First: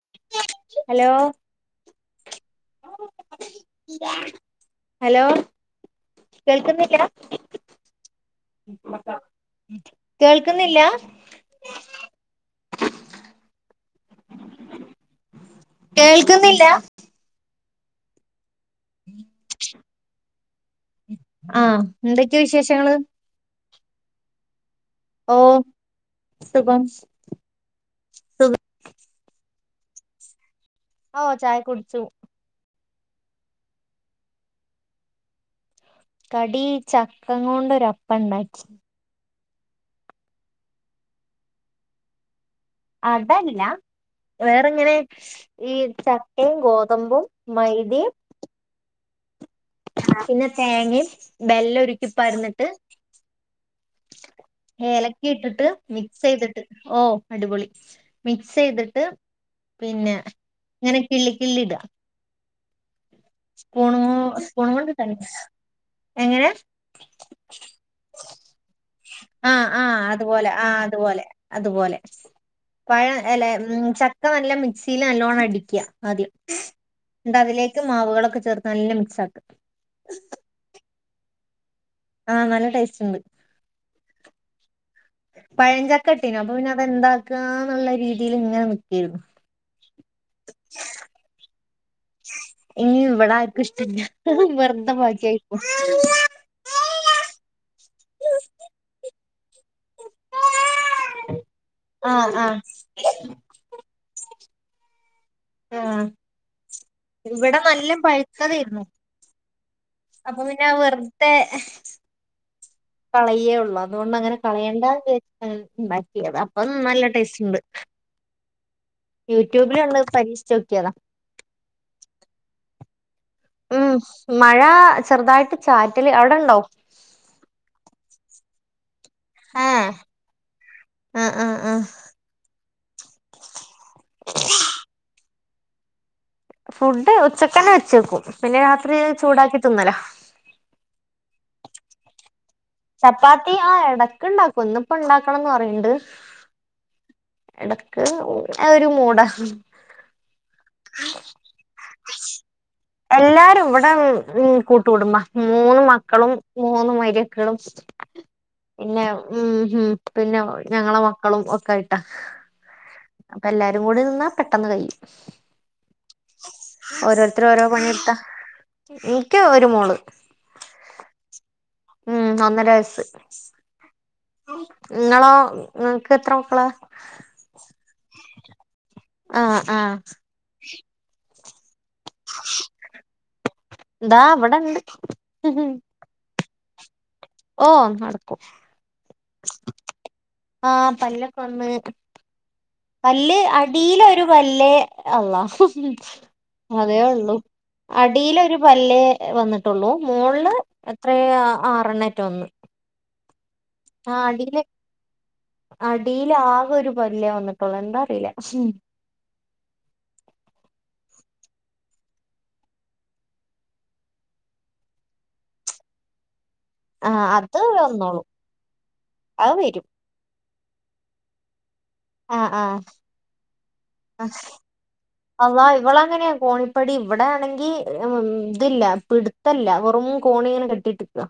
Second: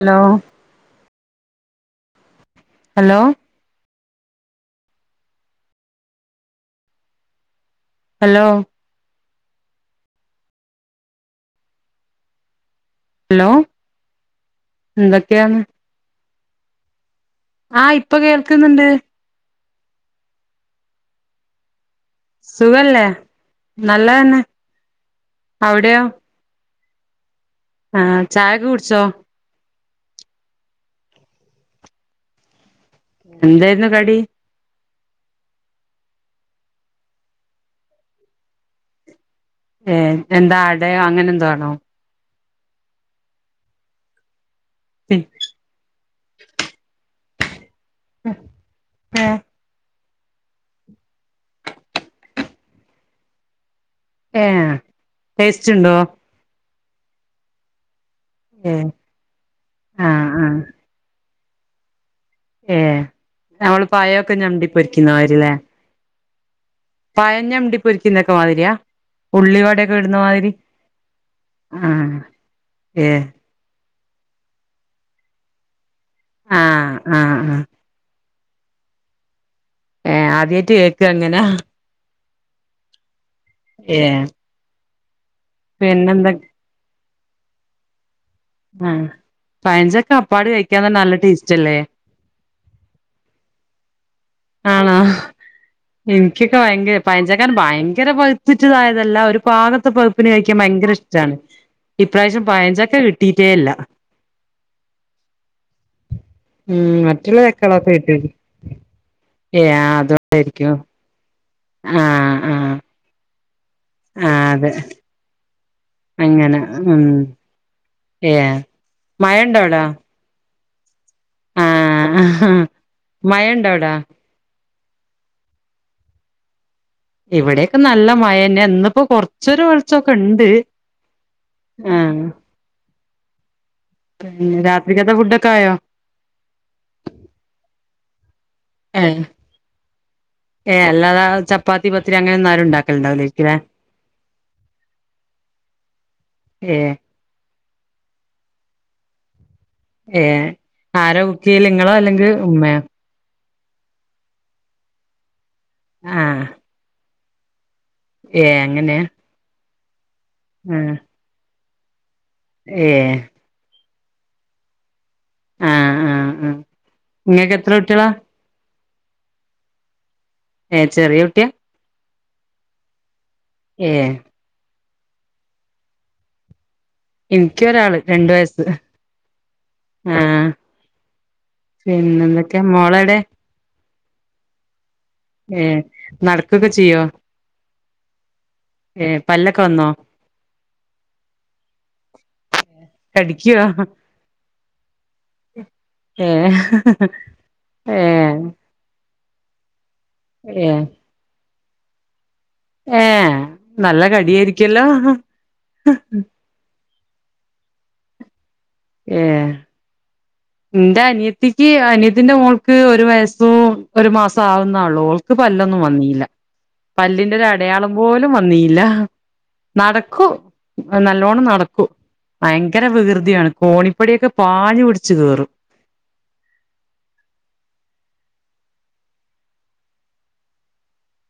Hello hello hello hello കേൾക്കുന്നില്ല hello കേൾക്കുന്നില്ല hello എന്തൊക്കെയാണ് കേൾക്ക്ന്നില്ലാ. ആഹ് ഇപ്പ കേൾക്ക് ന്ന്ണ്ട്. ആഹ് എന്തൊക്കെയാ വിശേഷങ്ങള് സുഖല്ലെ. നല്ലേന്നെ. ഓ അവ് ടെയൊ? സുഖം. ആഹ് സുഖം ചായൊക്കെ കുട്ച്ചൊ? ഓഹ് ചായ കുട്ച്ചു. എന്തേര്ന്നു കടി? കടി ചക്കങ്ങൊണ്ടെര് അപ്പം ണ്ടാക്കി. ഏഹ്. എന്താ അടയൊ അങ്ങനെന്തൊ ആണൊ? അടല്ല. വേറെങ്ങനെ ഈ ച ക്കയും, ഗോതമ്പും, മൈദിം ഉം. ഏഹ് ആഹ്. പിന്നെ തേങ്ങയും, ബെല്ലൊരുക്കി പാര്ന്നിട്ട് ഏ ഏലക്കീ ഇട്ട്ട്ട്, ടേസ്റ്റ് ഉണ്ടോ മി ക്‌സെയ്ത്ട്ട്. ഓഹ് അടിപൊളി ഏ മിക്സെയ്ത്ട്ട് ആ പിന്നെ ആ ങ്ങനെ കിള്ളി, കിള്ളിടാ. ഏഹ്. നവള് പഴൊക്കെ ഞൗണ്ടി പൊരിക്ക്ന്നാരിലെ. ഏഹ് പഴം ഞൗണ്ടി പൊരിക്കുന്നൊക്കെ മാതിരിയാ? ആഹ് ഉള്ളിവടയൊക്കെ ആഹ് ഇടുന്ന മാതിരി അത്പോലെ. ആഹ് അത്പോലെ, ആ അത്പോലെ. ഏ പഴം അല്ല ഉം ചക്ക നല്ലം മിക്സീല് നല്ലോണ്ണം അടിക്ക്യാ ആദ്യം. ആ ആ ണ്ട ആ അതിലേ - - ക്ക് മാവ്കളൊക്കെ ചേർത്ത് നല്ല മിക്സാക്ക. ഏഹ് ആദ്യായിട്ട് കേക്കാ അങ്ങനാ? ആഹ് നല്ല ടേസ്റ്റ്ണ്ട്. ഏഹ് പഴഞ്ചക്ക കിട്ടീനു അപ്പൊ പിന്നെ അതെന്താക്കാ ന്ന്ള്ള രീതിയില് മൂ ഏഹ്. പയഞ്ചക്ക അപ്പാട് കഴിക്കാൻ തന്നെ നല്ല ടേസ്റ്റല്ലേ? ഏയ് വെടാര്ക്കും ഇഷ്ടല്ല്യാ. [unintelligible] വെർതെ വാക്കിയായിക്കും. ക്കി ഒക്കെ ഭയങ്കരം പയഞ്ചക്കാർഞ്ഞ ഭയങ്കര പഴ്ത്ത്ട്ട് തായതല്ല. ഒരു പാകൊത്ത പഴ്പ്പിന് കഴിക്കാം ഭയങ്കര ഇഷ്ടാണ്. ആഹ് ഇപ്രാവശ്യം ആഹ് പഴഞ്ചക്ക കിട്ടിട്ടേല്ല. ആഹ് ഉം മറ്റുള്ള ചക്കളൊക്കെ കിട്ടീക്ക് ത്ത തേര്ന്നൊ ഏഹ് ആഹ് അപ്പൊ പിന്നെ വെർതെ ആഹ് ആഹ് കളയെ ഒള്ളു. അതുകൊണ്ട് അങ്ങനെ ആഹ് അതെ കളയേണ്ട വിചാരി ണ്ടാ ള്ളതാ. അപ്പം നല്ല ടേസ്റ്റ്ണ്ട്. ഏഹ് യൂട്യൂബിലണ്ട് പരീക്ഷിച്ചോക്കിയതാ. ആഹ്. മഴ ണ്ടൊ അവ്ടാ? ഉം മഴ ചെറ്തായിട്ട് ചാറ്റല്. അവ്ടണ്ടോ? ഇവിടെയൊക്കെ നല്ല മഴെന്നെ എന്നു പ്പൊ കൊർച്ചൊരു ആഹ് വെൾച്ചൊക്കെണ്ട്. ആഹ് ആഹ് ആഹ് ഏഹ് [inaudible] [unintelligible] രാത്രിക്കത്തെ ഫുഡൊക്കായൊ? ഫുഡ് ഉച്ചക്കനെ വെച്ചേക്കും പിന്നെ രാത്രി ചൂടാക്കിതിന്നലാ ഏഹ് അല്ലാതാ ചപ്പാത്തി പത്തിരി അങ്ങനെന്നാരും ഉണ്ടാക് ചപ്പാത്തി ആ എടക്കിണ്ടാക്കും ഇന്നിപ്പ ഇണ്ടാക്കണന്ന് പറയണ്ട്. ഏഹ് എടക്ക് ഒരു മൂടാ ഏഹ് ആരാ കുക്ക്ചെയ്യല് ഇങ്ങളോ അല്ലെങ്കിൽ ഉമ്മയോ? എല്ലാരും ഇവിടെ ഉം ഉം കൂട്ടുകുടുമ്പാ മൂന്ന് മക്കളും മൂന്ന് മര്ക്കളും ഏഹ് അങ്ങനെ ഉം ഹ് പിന്നെ ഞങ്ങളെ മക്കളും ഒക്കായിട്ടാ. ഏഹ് അപ്പൊ എല്ലാരും കൂടി നിന്നാ പെട്ടെന്ന് കഴിയും ആഹ് ആഹ് ആഹ് ഓരോരുത്തര ഇങ്ങക്ക് ഓരോ എത്ര കുട്ടികളാ പണിയെടുത്താ ഇനിക് ഒരു മോള്. ഏഹ് ചെറിയുട്ടിയ ഉം ഒന്നര വയസ്സ് ഏഹ് ഇങ്ങളോ ഇങ്ങക്ക് എത്ര മക്കളാ എനിക്കൊരാള് രണ്ട് വയസ് ആഹ് ആഹ് പിന്നെന്തൊക്കെയ മോള് എവിടെ ദാ ഇവിടൊണ്ട് ഏഹ് നടക്കുവൊക്കെ ചെയ്യുവോ ഓഹ് നടക്കും പല്ലൊക്കെ വന്നോ ആഹ് പല്ലൊക്കെ വന്ന് പല്ല് കടിക്കുവോ അടിയില് ഒരു പല്ലേ അള്ളാ ഏ അതേ ഉള്ളു ഏ അടിയിലൊരു പല്ലേ വന്നിട്ടുള്ളൂ മോളില് ഏ എത്രയാ ആറെണ്ണവൊ മറ്റോ വന്ന് ഏഹ് നല്ല ആഹ് കടിയായിരിക്കൂല്ലോ പാവം ഒരു വല്യ വന്നിട്ടുള്ളൂ എന്താ അറിയില്ല ഏഹ് എന്റെ അനിയത്തിക്ക് അനിയത്തിന്റെ മോൾക്ക് ഒരു വയസ്സും ഒരു മാസവും ആവുന്നേയുള്ളു ഓക്ക് പല്ലൊന്നും വന്നില്ല ആഹ് പല്ലിന്റെ ഒരു അത് അടയാളം വന്നോളും പോലും വന്നില്ല അത് വരും നട ക്കും നല്ലോണം നടക്കും ആഹ് ആഹ് ഭയങ്കര വികൃതിയാണ് കോണിപ്പടിയൊക്കെ പാഞ്ഞ് പിടി അള്ളാ ഇവളങ്ങനെയാ കോണി പ്പടി ഇവിടെ ആണെങ്കി ഇതില്ല പിടുത്തവില്ല വെറും കോണി ഇങ്ങനെ കെട്ടി ഇട്ടേക്കുവാ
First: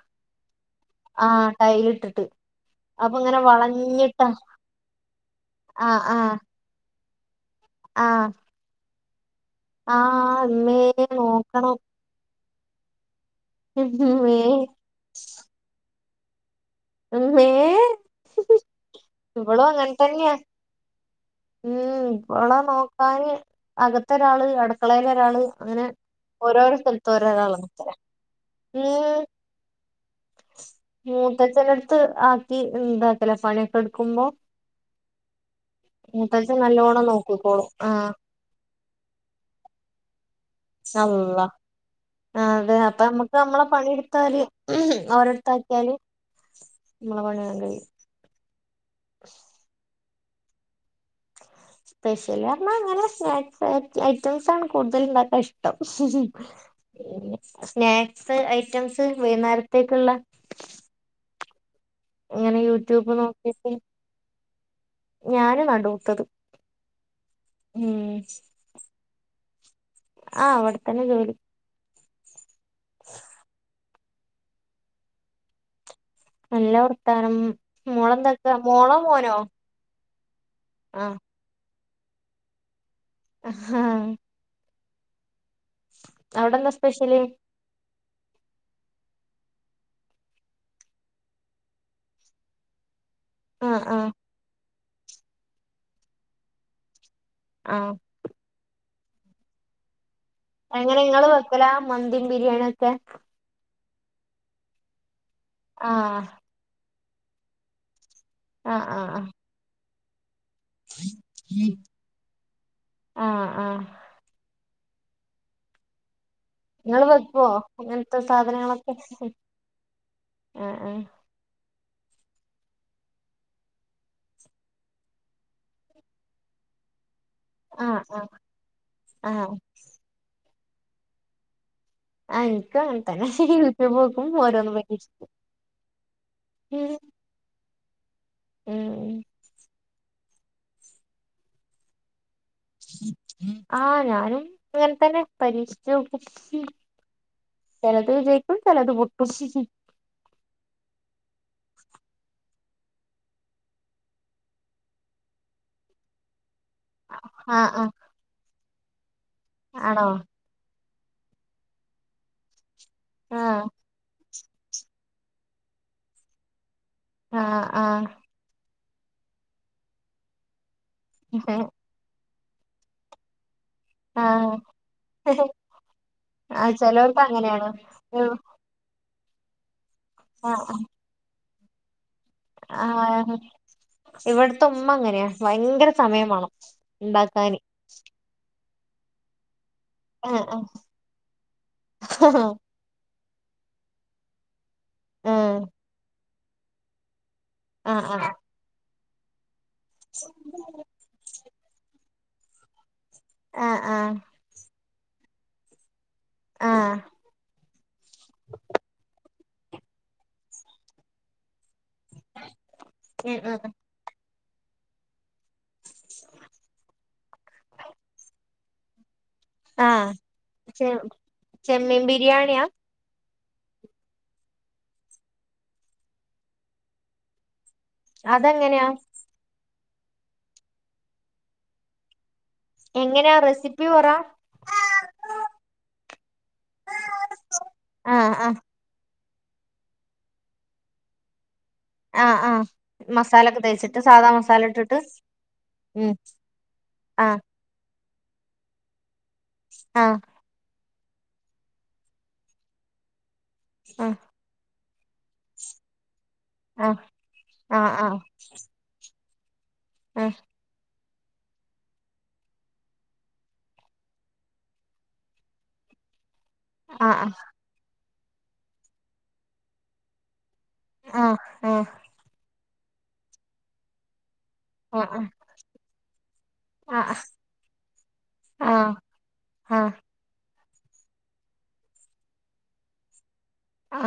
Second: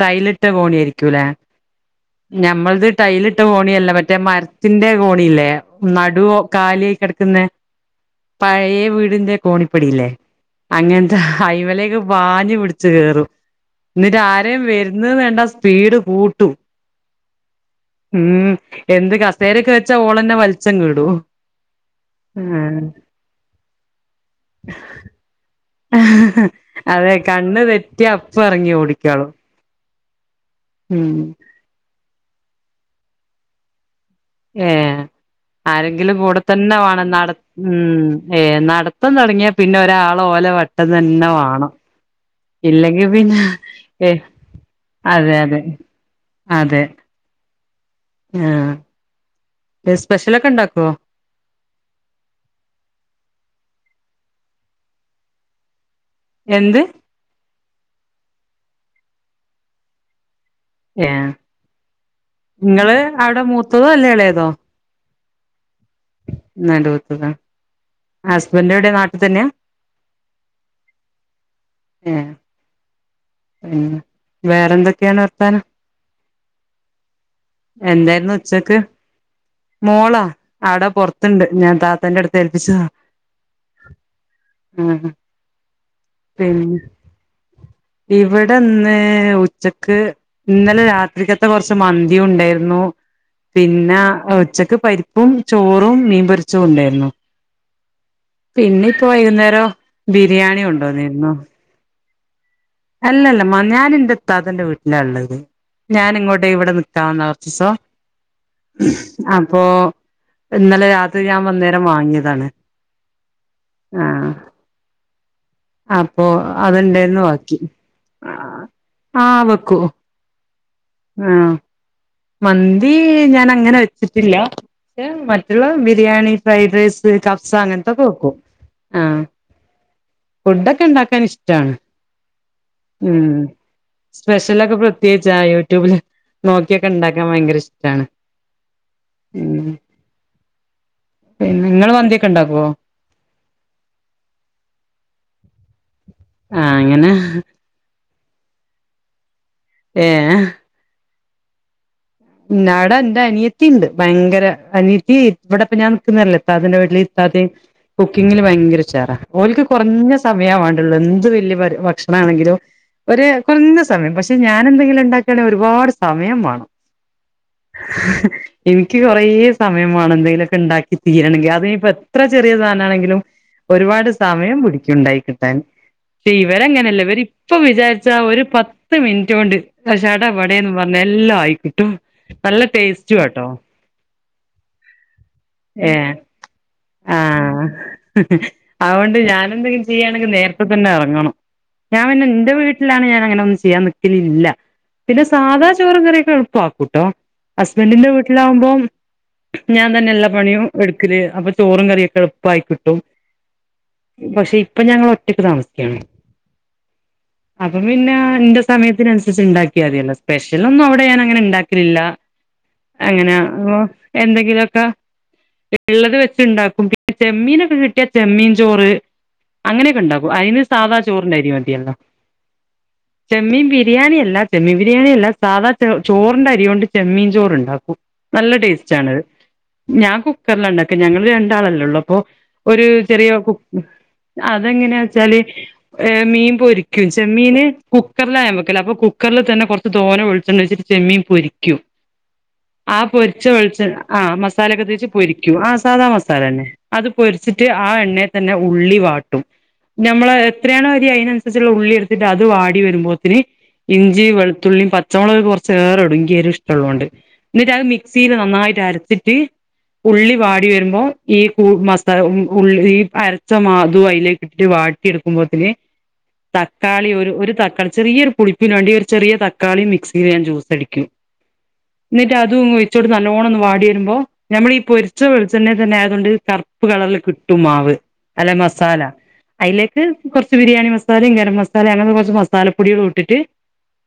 ടൈലിട്ട കോണി ആയിരിക്കൂല്ലെ ആഹ് ടൈലിട്ടിട്ട് ഞമ്മളത് അപ്പൊ ഇങ്ങനെ ടൈയിലിട്ട കോണിയല്ല മറ്റേ വളഞ്ഞിട്ടാ മരത്തിന്റെ കോണിയില്ലേ ആഹ് ആഹ് നടുവ് കാലിയായി കെടക്കുന്നെ ആഹ് പഴയ വീടിന്റെ കോണി പ്പടിയില്ലേ ആഹ് ഇമ്മേ അങ്ങനെത്തെ നോക്കണം അയിമേലൊക്കെ പാഞ്ഞ് പിടിച്ച് കേറും [unintelligible] വര്ന്നത് കണ്ട സ്പീഡ് കൂട്ടും അമ്മേ ഉം എന്ത് കസേരക്കെ വെച്ചാ തന്നെയാ ഓളന്നെ വലിച്ചങ്ങ് ഇടൂ ഉം ഓളെ നോക്കാന് അകത്തൊരാള് അടുക്കളയിലൊരാള് അങ്ങനെ ഓരോരോ സ്ഥലത്ത് അതെ ഓരോരാള് കണ്ണ് നിക്കലാ തെറ്റിയ അപ്പ എറങ്ങി ഓടിക്കാളും ഉം മൂത്തച്ചനടുത്ത് ആക്കി എന്താക്കല പണിയെക്ക എട്ക്കുമ്പോ ഏഹ് ആരെങ്കിലും കൂട തന്നെ വേണം നല്ലോണം നടത് നോക്കിക്കോളും ആഹ് ഉം ഏഹ് നടത്തം തൊടങ്ങിയാ പിന്ന ഒരാള് ഓല വെട്ടം തന്ന വാണം ആതെ അപ്പ ഇല്ലെങ്കി നമ്മക്ക് പിന്നെ നമ്മള ഏഹ് പണിയെടുത്താല് അതെ അതെ ഓരട്ത്താക്കിയാല് നമ്മള പണി വേഗം കഴിയും ഞാഹ് സ്പെഷ്യലെക്ക എണ്ടാക്കുവോ സ്പെഷ്യല് പറഞ്ഞ അങ്ങനെ സ്നാക്ക്സ് ഐ ഐറ്റംസാണ് കൂട്തലിണ്ടാക്കാൻ ഇഷ്ടം എന്ത് സ്നാക്സ് ഐറ്റംസ് വൈന്നേരത്തേ‌ക്കിള്ള ഏഹ് ഇങ്ങനെ നിങ്ങള് യൂട്യൂബ് അവട നോക്കിട്ട് മൂത്തതോ അല്ല എളേതോ ഞാന് നടൂത്തത് നടൂത്തതാ ഉം ഹസ്ബന്റെവ്ടെ നാട്ടി തന്നെയാ ആഹ് അവടത്തന്നെ ജോലി ഏഹ് ഉം വേറെന്തക്കെയാണ് വർത്താനം നല്ല വർത്താനം എന്തായിരുന്നു മോളെന്താക്ക ഉച്ചക്ക് മോളോ മോനോ മോളാ അവട ആ പൊറത്തെണ്ട് ഞാൻ താത്തന്റട്ത്ത് ഏൽപ്പിച്ചതാ അഹാ ആഹ് അവടെന്താ സ്പെഷ്യല് ഇവടെന്ന് ഉച്ചക്ക് ഇന്നല രാത്രിക്കത്ത കൊറച്ച് മന്തി ഉണ്ടാര്ന്നു ആ പിന്ന ആ ഉച്ചക്ക് പരിപ്പും ചോറും മീൻപൊരിച്ചതും ഉണ്ടാര്ന്നു ആഹ് പിന്നിപ്പോ വൈക്ന്നേരം ബിരിയാണി കൊണ്ടോന്നിര്ന്നു മന്തീം ബിരിയാണി അല്ലല്ല മ ഞാനന്റ ഇത്താത്തന്റ വീട്ടിലാ ഇള്ളത് ആ ഞാന് ഇങ്ങോട്ടെ ഇവട നി ക്കാൻ വന്ന കൊറച്ചോസം ആഹ് ആഹ് അപ്പോ ഇന്നല രാത്രി ഞാം വന്നേരം വാങ്ങിയതാണ് ആഹ് ആഹ് ആഹ് അപ്പൊ അതെണ്ടേര്ന്നു ബാ ഹൊ അങ്ങൻത്ത സാധനങ്ങളൊക്കെ വെക്കൂ അഹ് അഹ് ആഹ് മന്തി ഞാനങ്ങനെ വെച്ച്‌ട്ടില്ല പക്ഷെ മറ്റുള്ള ബിരിയാണി ഫ്രൈഡ് റൈസ് കബ്സ ആഹ് അങ്ങനത്തൊക്ക ആഹ് ആഹ് വെക്കും ആഹ് ഫുഡ്ഡക്ക ഇണ്ടാക്കാനിഷ്ടാണ് ആഹ് എനിക്കും അങ്ങനെ ഉം തന്നെ യൂട്യൂബ് നോക്കും ഓരോന്ന് സ്പെഷ്യലെക്ക പരീക്ഷിക്കും പ്രത്യേകിച്ചാ യൂട്യൂബില് ക്കിയെക്ക ഇണ്ടാക്കാൻ ഭയങ്കര ഇഷ്ടാണ് ഉം ഉം പിൻ നിങ്ങള് മന്തിയക്ക ഇണ്ടാക്കുവോ ആഹ് ഞാനും ഇങ്ങനതന്നെ പരീക്ഷിച്ച്‌ നോക്കും ആഹ് അങ്ങനെ ചെലത് ജയ്ക്കും ചെലത് പൊട്ടും ഏഹ് പിന്നവട എന്റ അനിയത്തിണ്ട് ഭയങ്കര അനിയത്തീ ഇവടപ്പ ഞാൻ നിക്കുന്നല്ലേ ഇത്താതിന്റ വീ ട്ടില് ഇത്താത്തേം ആഹ് ആഹ് കുക്കിങ്ങില് ഭയങ്കര ഉഷാറ ഓൽക്ക് ആണോ കൊറഞ്ഞ സ മയാ വേണ്ടുള്ള എന്ത് വെല്ല്യ പര് ഭക്ഷണാണെങ്കിലും ഒര് ആഹ് കൊറഞ്ഞ സമയം പഷ് [unintelligible] ഞാനെന്തെങ്കിലും ഉണ്ടാക്കാണെ ഒരുപട് സമയം വേണം ആഹ് എനിയ്ക്ക് കൊറേ സമയം വേണം എന്തേലൊക്കെണ്ടാക്കി തീരണെങ്കി അത് ആഹ് നിയിപ്പ എത്ര ചെറിയ സാനാണെങ്കിലും ഒരുപാട് ആഹ് സമയം പിടിയ്ക്കുണ്ടായികിട്ടാൻ ആഹ് ഇവരങ്ങനെല്ല ഇവര് ചിലവർക്ക് ഇപ്പം അങ്ങനെയാണ് വിചാരിച്ച ഒരു പ ത്ത് മിൻറ്റോണ്ട് ഒക്കെ ഷട പടേന്നും ആഹ് പർഞ്ഞ് എല്ലാം ആയിക്കിട്ടും നല്ല ടേസ്റ്റും ആട്ടോ ഇവട്ത്തെ ഉമ്മ അങ്ങനെയാ ഭയങ്കര ഏഹ് സമയം വേണം ണ്ടാക്കാന് ആഹ് അതുകൊണ്ട് ഞാൻ എന്തെങ്കിലും ചെയ്യാണെങ്കി ആഹ് നേരത്തെ തന്നെ എറങ്ങണം. ഞാൻ പിന്നെ ആഹ് ന്റെ വീ ലാണെങ്കി ഞാനങ്ങനെ ഒന്നും ചെയ്യാൻ നിക്കലില്ല. പിന്നെ ആഹ് സാധാ ചോറും കറിയൊക്കെ എളുപ്പാക്കൂട്ടോ ആഹ് ഹസ്ബൻഡിന്റെ ആഹ് വീട്ടിലാവുമ്പോം ഞാൻ തന്നെ എല്ലാ പണിയും എടു ക്കല് അപ്പൊ ചോറും കറിയൊക്കെ എളുപ്പായി കിട്ടും ആഹ്, ആഹ് പക്ഷെ ഇപ്പൊ ഞങ്ങളൊറ്റയ്ക്ക് താമസിയ്ക്കാണ് ആഹ് അപ്പം പിന്നെ ന്റെ സമയത്തിനനുസരിച്ച് ണ്ടാക്കിയാതിയല്ലൊ സ്പെഷ്യലൊന്നും അവിടെ ഞാൻ അങ്ങനെണ്ടാ [unintelligible] രില്ല അങ്ങനെ ആഹ് ഉം എന്തെങ്കിലു ഒക്കെ ഇള്ളത് വെച്ച്ണ്ടാക്കും പിന്നെ ചെമ്മീനൊക്കെ കിട്ട്യാ ചെമ്മീൻ ചോറ് ആഹ് അങ്ങനെയൊക്കെണ്ടാക്കും അയിന് ചെ സാധാ ചോറിന്റെ അരി മതിയല്ലോ ചെമ്മീൻ ബിരിയാണിയാ ചെമ്മീൻ ബിരിയാണി അല്ല ചെമ്മീൻ ബിരിയാണി അല്ല സാധാ ചൊ ചോറിന്റെ അരി കൊണ്ട് ചെമ്മീൻ ചോറ് ഉണ്ടാക്കും. നല്ല അതെങ്ങനെയാ ടേസ്റ്റാണത്. ഞാൻ കുക്കറിലാണ്ടാക്ക ഞങ്ങള് രണ്ടാളല്ലേ ഉള്ളൂ അപ്പൊ ഒരു ചെറിയ എങ്ങനെയാ കു റെസിപ്പി പറ അതെങ്ങനെയാ വെച്ചാല് മീൻ പൊരിയ്ക്കും ചെമ്മീന് ആഹ് കുക്കർലാ ഞാൻ ആഹ് വെക്കല് അപ്പൊ കു ക്കർല് തന്നെ കൊർച്ച് തോനെ വെൾച്ചെണ്ണ ഒഴിച്ചിട്ട് ചെമ്മീൻ പൊരിക്കും ആഹ് ആഹ് ആ പൊരിച്ച മസാലൊക്കെ വെൾച്ചെ തേച്ചിട്ട് സാധാ ആഹ് മസാല മസാലയൊക്കെ ഇട്ടിട്ട് തേച്ച് പൊരിയ്ക്കും ആഹ് സാധാ ഉം മസാലന്നെ അത് ആഹ് പൊരിച്ചി ട്ട്യ ആ എണ്ണയെ തന്നെ ഉള്ളി വാട്ടും ആഹ് നമ്മള എ ത്രയാണോ അരി അയ്നനുസരിച്ചുള്ള ഉള്ളി എടുത്തിട്ട് അത് വാടി വരുമ്പോത്തിന് ഇഞ്ചി വെളുത്തുള്ളിയും പ ച്ചമുളക കൊർച്ചേറെടും ൻക്കി ആഹ് എരുഷ്ടള്ളോണ്ട്. ന്നിട്ടത് ആഹ് ആഹ് മിക്സിയിൽ നന്നായിട്ട് അരച്ചിട്ട് ഉള്ളി ആഹ് വാടിവെരു മ്മോ ഈ പൂ മാസ്തഹ് ഉം ഉള്ള് രീ അരച്ച മാധൂ അയ്ലേക്ക്ട്ടിട്ട് വാട്ടിടുക്കുമ്പോത്തിന് തക്കാളി ആഹ് ഒരു ഒരു തക്കാളി ചെറിയൊരു പുളിപ്പിന് വേണ്ടി ഒരു ചെറിയ തക്കാളി മിക്സിയില് ഞാൻ ജ്യൂസ് അടി ആഹ്, ആഹ് ന്നിട്ടതും ഒഴിച്ചൊട് നല്ലോണൊന്ന് വാട്യരുമ്പോ ഞമ്മൾ ഈ പൊര്ച്ച വെളിച്ചെണ്ണെ തന്നെ ആയതോണ്ട് കർപ്പ് ആഹ് ആഹ് ആഹ് കളർല് കിട്ടും മാവ് അല്ല ആഹ് ആഹ് മസാല അയ്ലേക്ക് കൊർച്ച് ബിരിയാണി മസാലയും ഗരം മസാല അങ്ങനെ കൊർച്ച് മസാലപ്പൊടികളൂട്ടിട്ട്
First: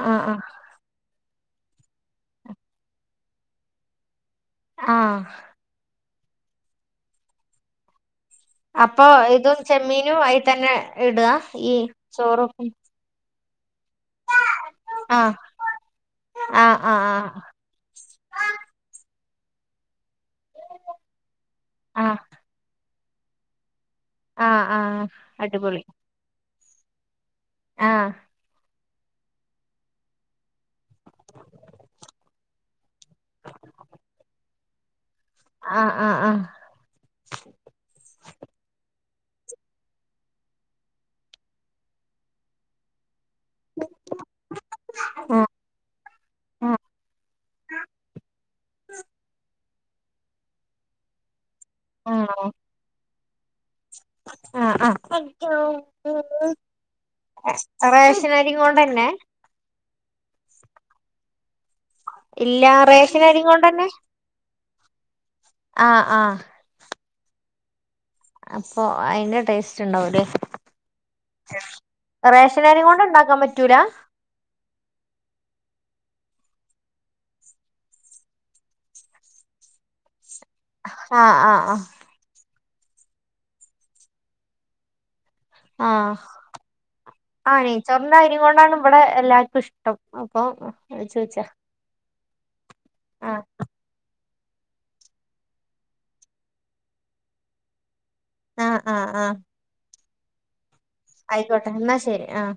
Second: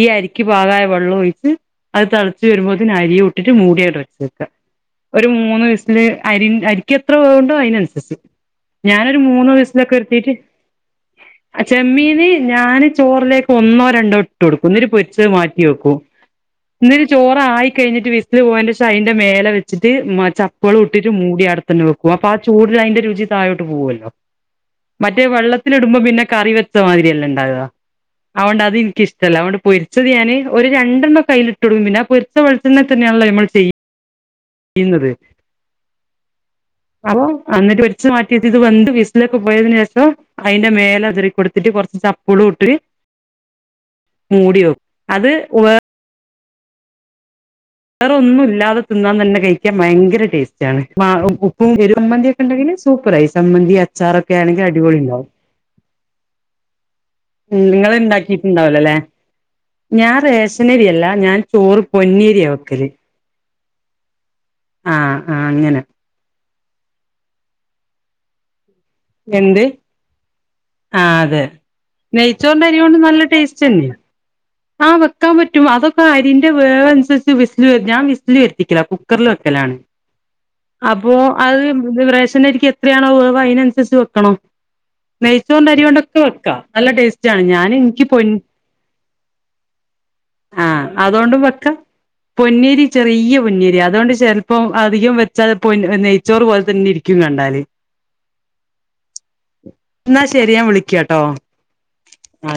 ഈ ആഹ് ആഹ് ആഹ് അരിയ്ക്ക് പാകായ വെള്ളു ഒഴി [unintelligible] അത് തെളച്ച് വെരുമ്പോത്തിന് അരിയു ട്ടിട്ട് മൂടിയാട്ട് വെച്ചേക്ക. ആഹ് ഒരു മൂന്ന് വിസ് ല് അരിൻ അരിക്ക് എത്ര വേവ്ണ്ടോ അയ്നൻസരിച്ച് അപ്പൊ ഞാനൊരു മൂന്ന് ഇതും ചെമ്മീനും വിസ്‌ലൊക്കെട്ത്തീട്ട് അയി തന്നെ ഇടുക അഹ് ഈ ചെമ്മീന് ചോറും ഞാന് ചോർലേക്ക് ഒന്നോ രണ്ടോ ഇട്ട് കൊടുക്കും ന്നട്ട് പൊരിച്ചത് ആഹ് മാറ്റി വെക്കും. ആഹ് ഇന്നിനി ചോറ ആഹ് ആയി കഴിഞ്ഞിട്ട് വിസ്ല് ആഹ് പോയേൻ്റെ ശേഷം അയ്ൻ്റെ മേലെ വെ ച്ചിട്ട് മാ ചപ്പളൂട്ടിട്ട് മൂടി ആടതന്നെ വെക്കും ആഹ് അപ്പ ആ ചൂടിലയ്ന്റെ രുചി തായോട്ട് പോവൊല്ലോ ആഹ് ആഹ് മറ്റേ അടിപൊളി വെള്ളത്തിലിടുമ്പോം പിന്നെ കറി വെച്ച മാതിരിയല്ലെണ്ടാവാ ആഹ്. അവോണ്ട് അത് ൻക്കിഷ്ടല്ല അവോണ്ട് പൊരിച്ചത് ഞാന് ഒരു രണ്ടെണ്ണം കയ്യിലിട്ടൊടുക്കും പിന്നെ ആ പൊരുച്ച വെച്ചണ്ണെ തന്നെയണല്ലോ നമ്മൾ ചെയ്യുന്നത് ആഹ് ആഹ് ആഹ് അഓ എന്നിട്ട് വലിച്ചു മാറ്റിട്ട ഇത് വന്ത് വിസിലൊക്കെ പോയതിനേഷം അയ്ന്റെ മേല അതിറിക്കൊടുത്തിട്ട് കൊറച്ച് ചപ്പളു ഇട്ട് മൂടി വെക്കും അത് വേ ആഹ് വേറൊന്നും ഇല്ലാതെ തിന്നാൻ തന്നെ കഴിക്കാൻ ഭയങ്കര ടേസ്റ്റാണ് മാ ഉപ്പും ആഹ് എരുവമ്മന്തിക്കെണ്ടെങ്കില് സൂപ്പറായി സംമ്മന്തി അച്ചാറൊക്കെ ആണെങ്കി ആഹ് അടിപൊളിണ്ടാവും [unintelligible] ഉം നിങ്ങള് റേഷനരി ഇണ്ടാക്കിട്ടുണ്ടാവിലാലെ കൊണ്ടന്നെ ഞാൻ റേഷനരിയല്ല ഞാൻ ചോറ് പൊന്നിരിയാ വെക്കല് ഷനരി കൊണ്ടന്നെ ആഹ് ആഹ് അങ്ങനെ ആഹ് ആഹ് അപ്പൊ അയ്ന്റെ എന്ത് ടേസ്റ്റ് ഉണ്ടാവലേ ആഹ് അതെ നെയ്ച്ചോറിന്റെ അരി റേഷനരി കൊണ്ട് നല്ല ഉണ്ടാക്കാൻ ടേസ്റ്റ് പറ്റൂല തന്നെയാ ആഹ് വെക്കൻ പറ്റും അതൊക്കെ അരിന്റെ വേവനുസരിച്ച് വിസ്ല് ഞാൻ വിസ്ല വരുത്തിക്കല കുക്കറിൽ വെക്കലാണ് അപ്പൊ ആഹ് ആഹ് ആഹ് അത് റേഷനരിക്ക് എത്രയാണോ വേവ് അയ്നനുസരിച്ച് വെക്കണോ നെയ്ച്ചോറിന്റെ അരി ആഹ് കൊണ്ടൊക്കെ വെക്കാം നല്ല ടേസ്റ്റ് ആണ് ആഹ് ഞാൻ ഇൻക്ക് നെയ്ച്ചോറിന്റെ പൊൻ അരി കൊണ്ടാണ് ഇവിടെ എല്ലാർക്ക് ഷ് ആഹ് അതൊണ്ടും വെക്ക പൊന്നി അരി ചെറിയ ആഹ് പൊന്നേരി അതോണ്ട് ചെലപ്പോം അധികം വെച്ചാത് പൊ നെയ്ച്ചോറ് പോലെ തന്നെ ഇരിക്കും ക്കും കണ്ടാല് ആഹ് ആഹ് ആഹ് എന്നാ ശരി ഞാൻ വിളിക്ക ആയിക്കോട്ടെ എന്നാ ശരി ആഹ്